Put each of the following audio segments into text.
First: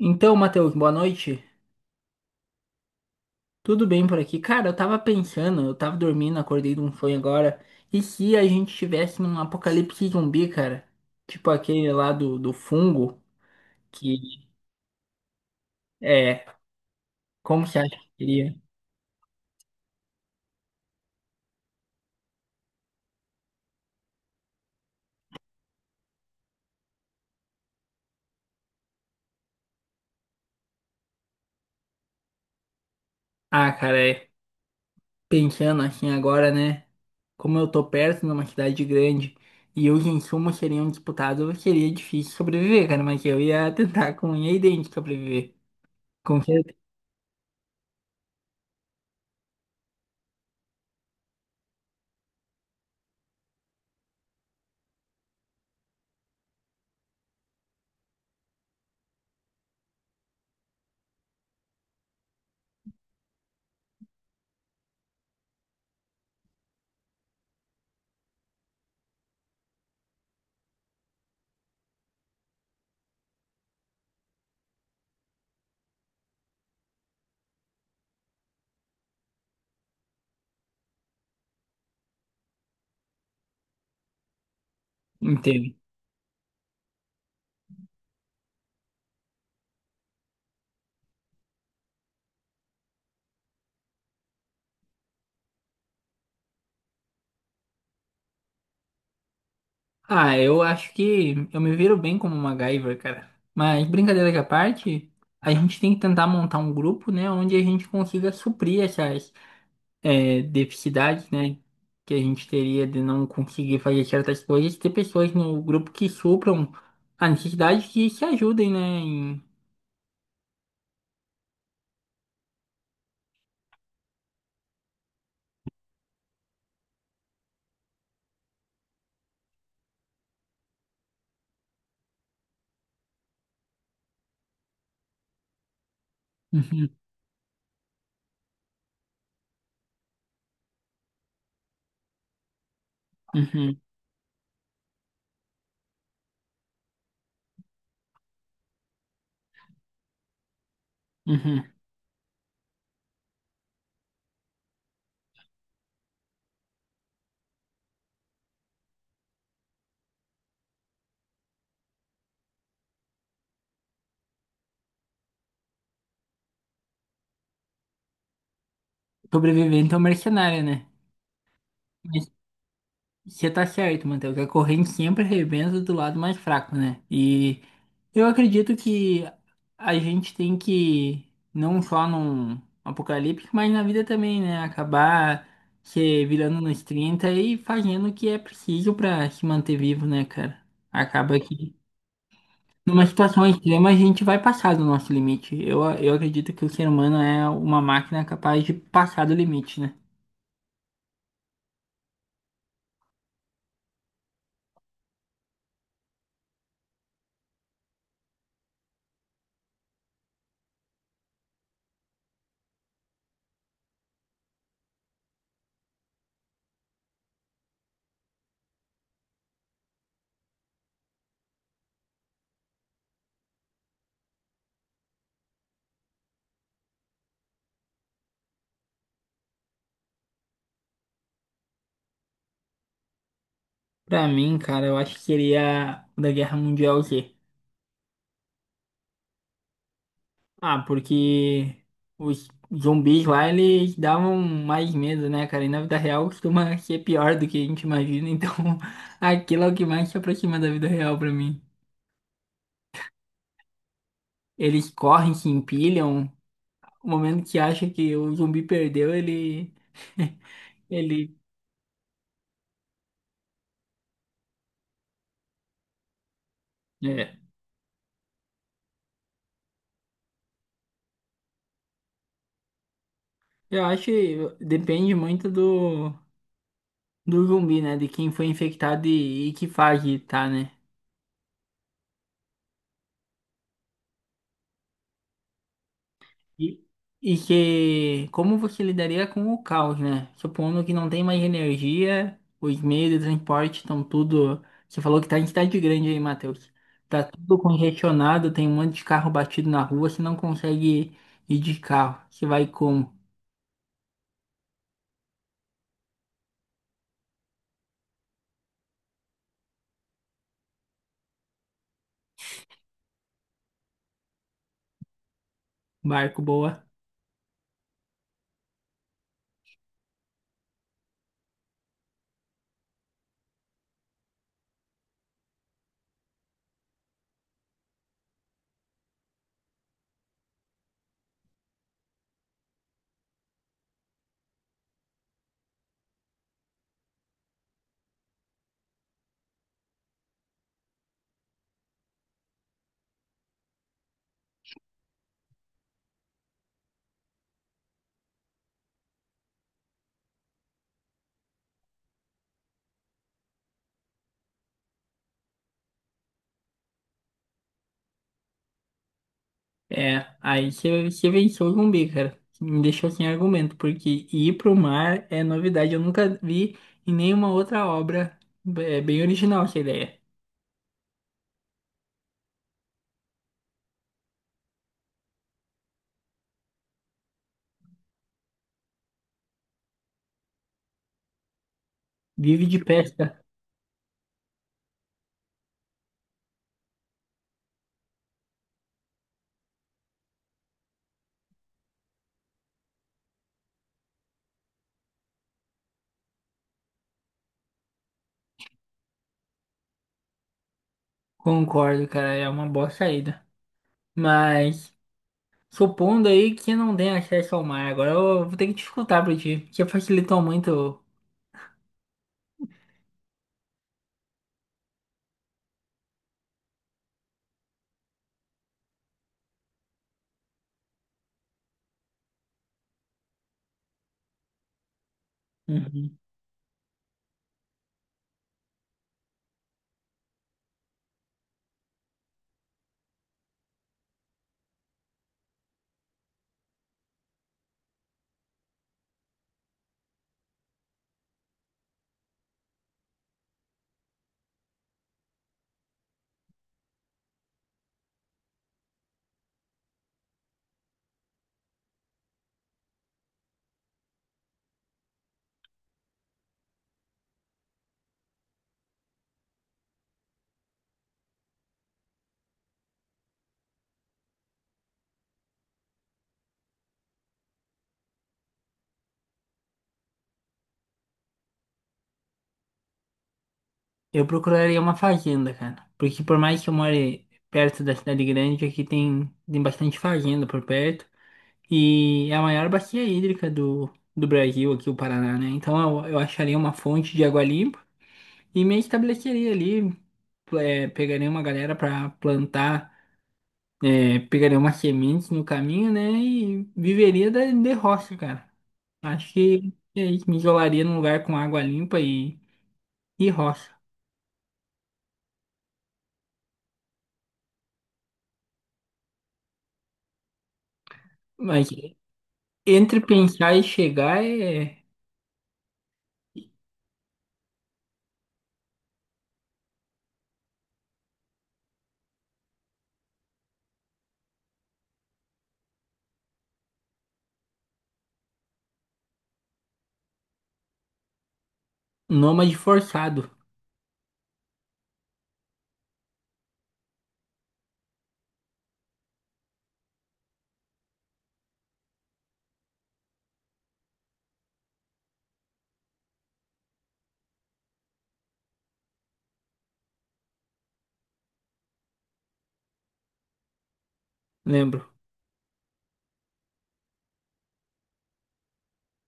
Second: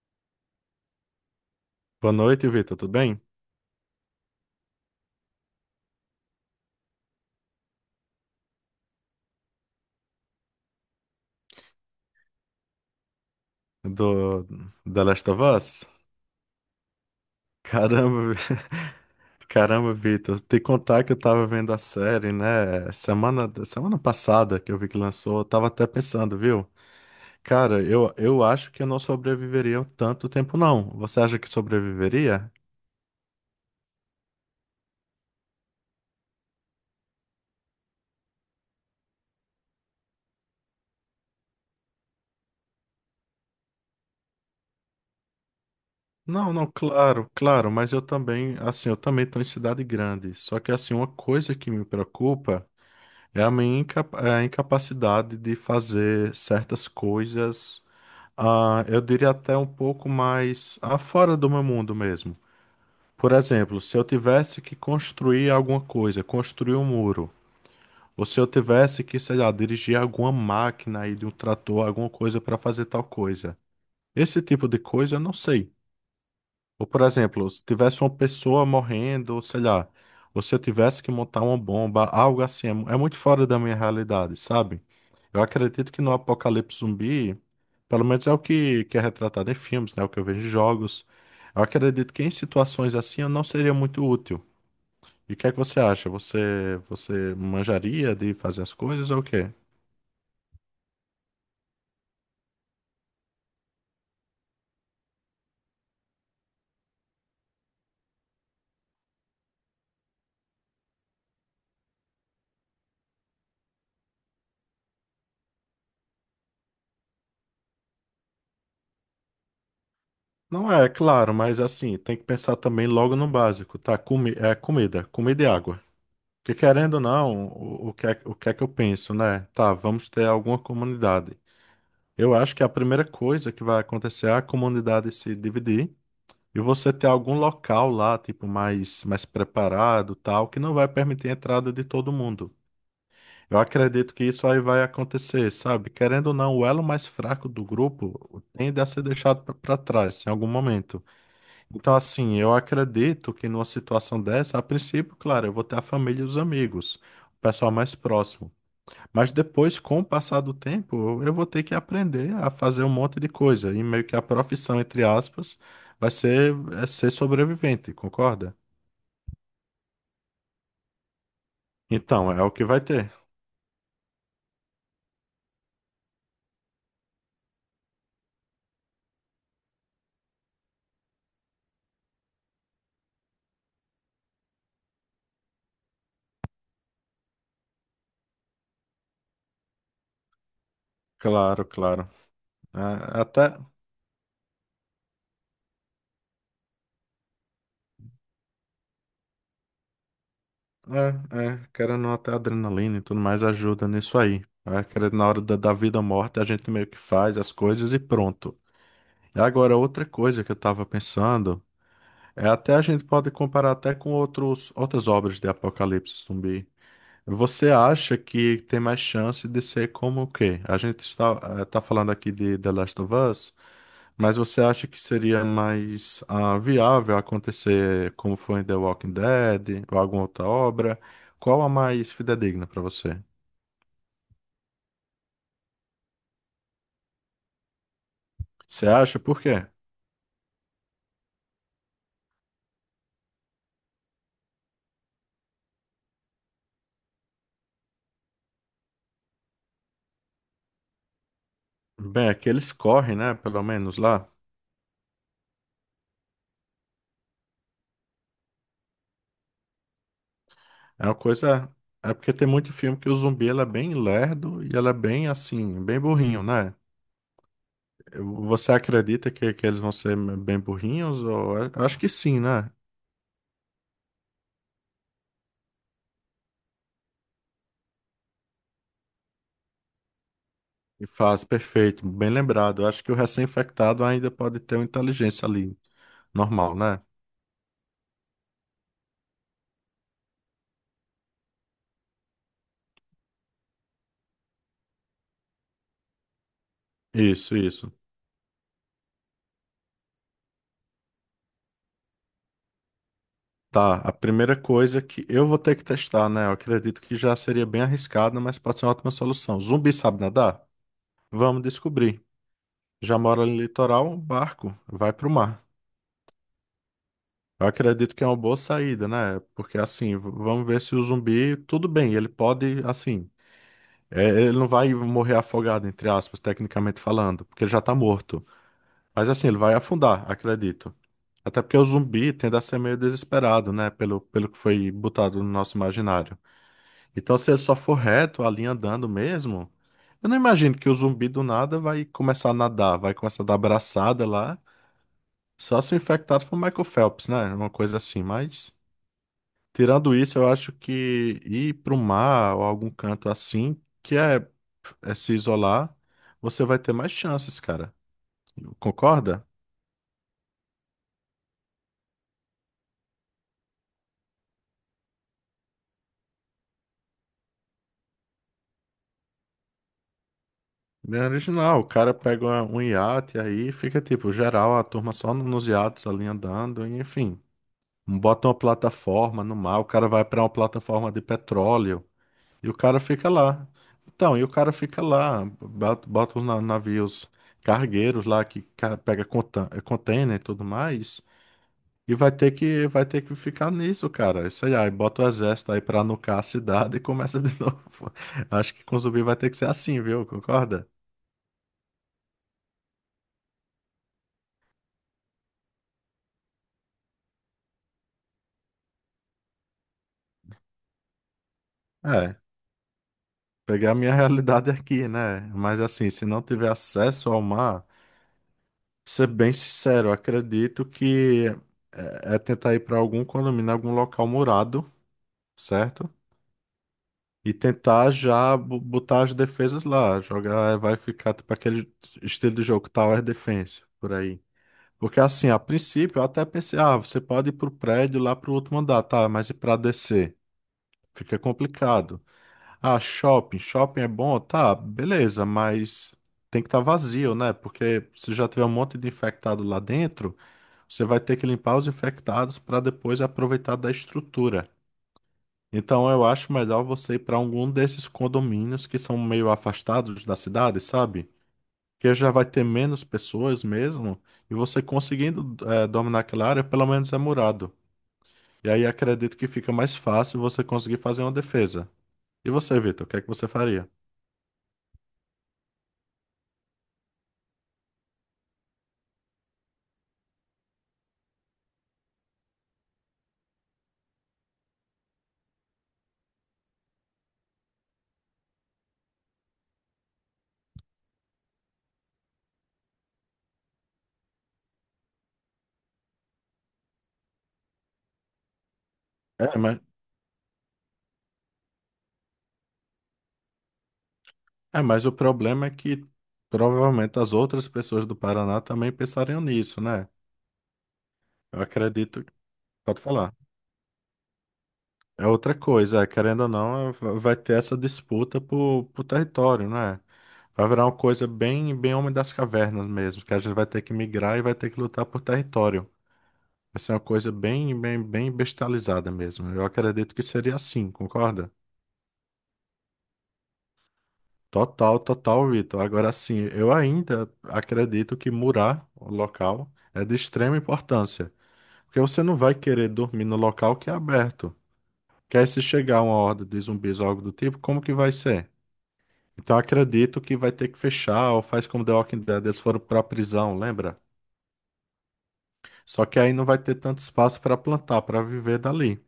Então, Matheus, boa noite. Boa noite, Vitor. Tudo bem? Tudo bem por aqui? Cara, eu tava pensando, eu tava dormindo, acordei de um sonho agora. E se a gente tivesse num apocalipse zumbi, cara? Tipo aquele lá do fungo, que Do The Last of Us? é. Como você acha que Caramba, seria? Caramba, Vitor. Te contar que eu tava vendo a série, né? Semana passada que eu vi que lançou, eu tava até pensando, viu? Cara, eu acho que eu não sobreviveria um tanto tempo, não. Você acha que sobreviveria? Ah, cara, é. Pensando assim agora, né? Como eu tô perto numa cidade grande e os insumos seriam disputados, seria difícil sobreviver, cara, mas eu ia tentar com unha e dente sobreviver. Com Não, não, certeza. claro, claro, mas eu também, assim, eu também tô em cidade grande. Só que, assim, uma coisa que me preocupa. É a incapacidade de fazer certas coisas, eu diria até um pouco mais fora do meu mundo mesmo. Por exemplo, se eu tivesse que construir alguma coisa, construir um muro, ou se eu tivesse que, sei lá, dirigir alguma máquina aí de um trator, alguma coisa para fazer tal coisa. Esse tipo de coisa eu não sei. Ou, por exemplo, se tivesse uma pessoa morrendo, ou sei lá, ou se eu tivesse que montar uma bomba, algo assim, é muito fora da minha realidade, sabe? Eu acredito que no apocalipse zumbi, pelo menos é o que é retratado em filmes, né? O que eu vejo em jogos. Eu acredito que em situações assim eu não seria muito útil. E o que é que você acha? Você manjaria de fazer as coisas ou o quê? Ah, eu acho que eu me viro bem como MacGyver, cara. Mas brincadeira à parte, a gente tem que tentar montar um grupo, né, onde a gente consiga suprir essas deficiências, né, que a gente teria de não conseguir fazer certas coisas, ter pessoas no grupo que supram a necessidade que se ajudem, né, em... Não é, é claro, mas assim, tem que pensar também logo no básico, tá? Comi é comida, comida e água. Porque querendo ou não, o que é que eu penso, né? Tá, vamos ter alguma comunidade. Eu acho que a primeira coisa que vai acontecer é a comunidade se dividir e Uhum, você ter algum local lá, tipo, mais preparado, tal, que não vai permitir a entrada de todo mundo. Eu uhum, acredito que isso aí vai acontecer, sabe? Querendo ou não, o elo mais fraco do grupo tende a ser deixado para trás em algum momento. uhum. Então, assim, eu acredito que numa situação dessa, a princípio, claro, eu vou ter a família e os amigos, o pessoal mais próximo. Mas depois, com o passar do tempo, eu vou ter que aprender a fazer um monte de coisa. E meio que a profissão, entre aspas, vai ser, é ser sobrevivente, concorda? Sobrevivente é um mercenário, né? Então, é o que vai ter. Você tá certo, Matheus, que a corrente sempre arrebenta do lado mais fraco, né? E eu acredito que a gente tem que, não só num apocalipse, mas na vida também, né? Acabar se virando nos 30 e fazendo o que é preciso pra se manter vivo, né, cara? Acaba Claro, que, claro. numa É, situação até, extrema, a gente vai passar do nosso limite. Eu acredito que o ser humano é uma máquina capaz de passar do limite, né? é, querendo ou não, até a adrenalina e tudo mais ajuda nisso aí. É, querendo, na hora da vida ou morte, a gente meio que faz as coisas e pronto. Agora, outra coisa que eu estava pensando é até a gente pode comparar até com outras obras de apocalipse zumbi. Você acha que tem mais chance de ser como o quê? A gente tá falando aqui de The Last of Us, mas você acha que seria mais viável acontecer como foi em The Walking Dead ou alguma outra obra? Qual a mais fidedigna para você? Pra mim, cara, eu acho que seria o da Guerra Mundial Z. Você acha por quê? Ah, porque os zumbis lá, eles davam mais medo, né, cara? E na vida real costuma ser pior do que a gente imagina, então aquilo é o que mais se aproxima da vida real pra mim. Bem, aqueles correm, né? Pelo menos lá. Eles correm, se empilham, o momento que acha que o zumbi perdeu, ele... É uma ele... coisa. É porque tem muito filme que o zumbi ele é bem lerdo e ele é bem assim, bem burrinho, né? É. Você acredita que eles vão ser bem burrinhos? Ou... eu acho que sim, né? Eu acho que depende muito do zumbi, né? De quem foi infectado e que fase tá, né? E faz, perfeito, bem lembrado. Eu acho que o recém-infectado ainda pode ter uma inteligência ali, normal, E, né? e que como você lidaria com o caos, né? Supondo que não tem mais energia, os meios de transporte estão tudo. Você falou que tá em cidade grande aí, Matheus. Tá Isso, tudo isso. congestionado, tem um monte de carro batido na rua, você não consegue ir de carro. Você vai como? Tá, a primeira coisa que eu vou ter que testar, né? Eu acredito que já seria bem arriscado, mas pode ser uma ótima solução. Zumbi sabe nadar? Vamos descobrir. Já mora no litoral, barco, vai pro mar. Barco boa. Eu acredito que é uma boa saída, né? Porque assim, vamos ver se o zumbi, tudo bem, ele pode, assim, é, ele não vai morrer afogado, entre aspas, tecnicamente falando, porque ele já tá morto. Mas assim, ele vai afundar, acredito. Até porque o zumbi tende a ser meio desesperado, né? Pelo que foi botado no nosso imaginário. Então, se ele só for reto, a linha andando mesmo, eu não imagino que o zumbi do nada vai começar a nadar, vai começar a dar braçada lá. Só se o infectado for o Michael Phelps, né? Uma coisa assim, mas. Tirando isso, eu acho que ir para o mar ou algum canto assim, que é, é se isolar, você vai ter mais chances, cara. Concorda? É, aí você, você venceu o zumbi, cara. Me deixou sem argumento, porque ir pro mar é novidade. Eu nunca vi em nenhuma outra obra. É bem original essa ideia. Bem original, o cara pega um iate aí, fica tipo, geral, a turma só nos iates ali andando, e, enfim. Bota uma plataforma no mar, o cara vai para uma plataforma de petróleo Vive e o de cara pesca. fica lá. Então, e o cara fica lá, bota os navios cargueiros lá pega container e tudo mais. E vai ter que ficar nisso, cara. Isso aí, aí bota o exército aí pra nucar a cidade e começa de novo. Acho que com zumbi vai ter que ser assim, viu? Concorda? Concordo, cara, é uma boa saída. Mas supondo aí que não tem acesso ao mar, agora eu vou ter que te escutar pra ti, porque facilitou muito. É, pegar a minha realidade aqui, né? Mas assim, se não tiver acesso ao mar, pra ser bem sincero, eu acredito que é tentar ir pra algum condomínio, algum local murado, certo? Uhum. E tentar já botar as defesas lá. Jogar, vai ficar tipo aquele estilo de jogo Tower Defense, por aí. Porque assim, a princípio eu até pensei, ah, você pode ir pro prédio lá pro outro andar, tá, mas e pra descer? Fica complicado. Ah, shopping é bom, tá, beleza, mas tem que estar vazio, né? Porque se já tiver um monte de infectado lá dentro, você vai ter que limpar os infectados para depois aproveitar da estrutura. Então eu acho melhor você ir para algum desses condomínios que são meio afastados da cidade, sabe? Que já vai ter menos pessoas mesmo, e você conseguindo dominar aquela área, pelo menos é murado. E aí acredito que fica mais fácil você conseguir fazer uma defesa. E você, Vitor, o que é que você faria? Eu procuraria uma fazenda, cara, porque por mais que eu more perto da cidade grande, aqui tem bastante fazenda por perto e é a maior bacia hídrica do Brasil, aqui o Paraná, né? Então eu acharia uma fonte de água limpa e me estabeleceria ali, pegaria uma galera pra plantar. Pegaria uma semente no caminho, né? E viveria da, de roça, cara. Acho É, que mas, é isso, me isolaria num lugar com água limpa e roça. é, mas o problema é que provavelmente as outras pessoas do Paraná também pensariam nisso, né? Eu Mas acredito. entre Pode falar. pensar e chegar é É outra coisa, é, querendo ou não, vai ter essa disputa por, território, né? Vai virar uma coisa bem, bem Homem das Cavernas mesmo, que a gente vai ter que migrar e vai ter que lutar por território. Vai ser uma coisa bem, bem, bem bestializada mesmo. Eu acredito que seria assim, concorda? nômade forçado, Total, total, Vitor. Agora sim, eu ainda acredito que murar o local é de extrema importância, porque você não vai querer dormir no local que é aberto. Quer se chegar uma horda de zumbis ou algo do tipo, como que vai ser? Então acredito que vai ter que fechar, ou faz como The Walking Dead, eles foram pra prisão, lembra? lembro. Só que aí não vai ter tanto espaço para plantar, para viver dali.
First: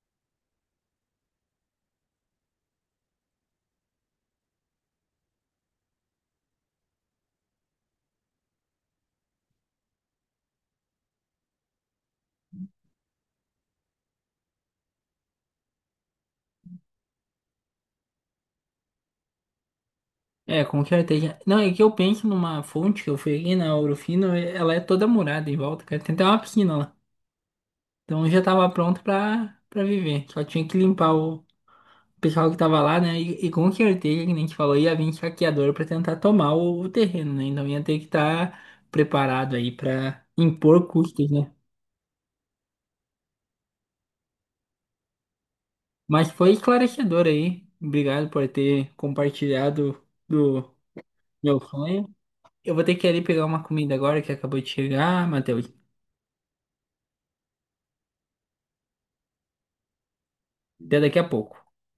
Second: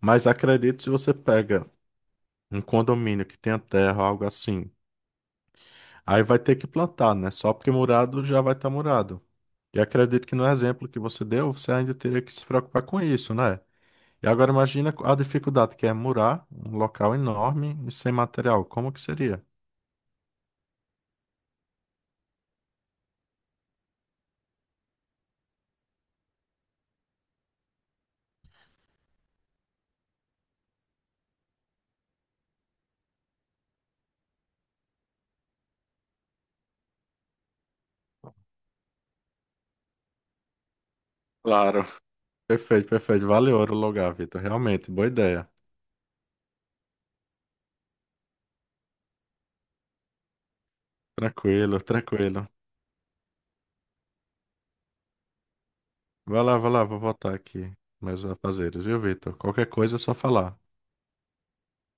Mas acredito se você pega um condomínio que tenha terra, algo assim, aí vai ter que plantar, né? Só porque murado já vai estar murado. E acredito que no exemplo que você deu, você ainda teria que se preocupar com isso, né? E agora imagina a dificuldade que é murar um local enorme e sem material. Como que seria? É, com certeza. Não, é que eu penso numa fonte que eu fui aqui na Ourofino, ela é toda murada em volta, cara. Tem até uma piscina lá. Então eu já tava pronto pra, pra viver. Só tinha que limpar o pessoal que tava lá, né? E com certeza, que nem a gente falou, ia vir saqueador pra tentar tomar o terreno, né? Então ia ter que estar preparado aí pra impor custos, né? Claro. Perfeito, perfeito. Valeu, o Lugar, Vitor. Realmente, boa ideia. Mas foi esclarecedor aí. Obrigado por ter compartilhado do meu Tranquilo, sonho. tranquilo. Eu vou ter que ir ali pegar uma comida agora que acabou de chegar, Matheus. Vai lá, vou voltar aqui. Mais afazeres, viu, Vitor? Qualquer coisa é só falar. Até daqui a pouco.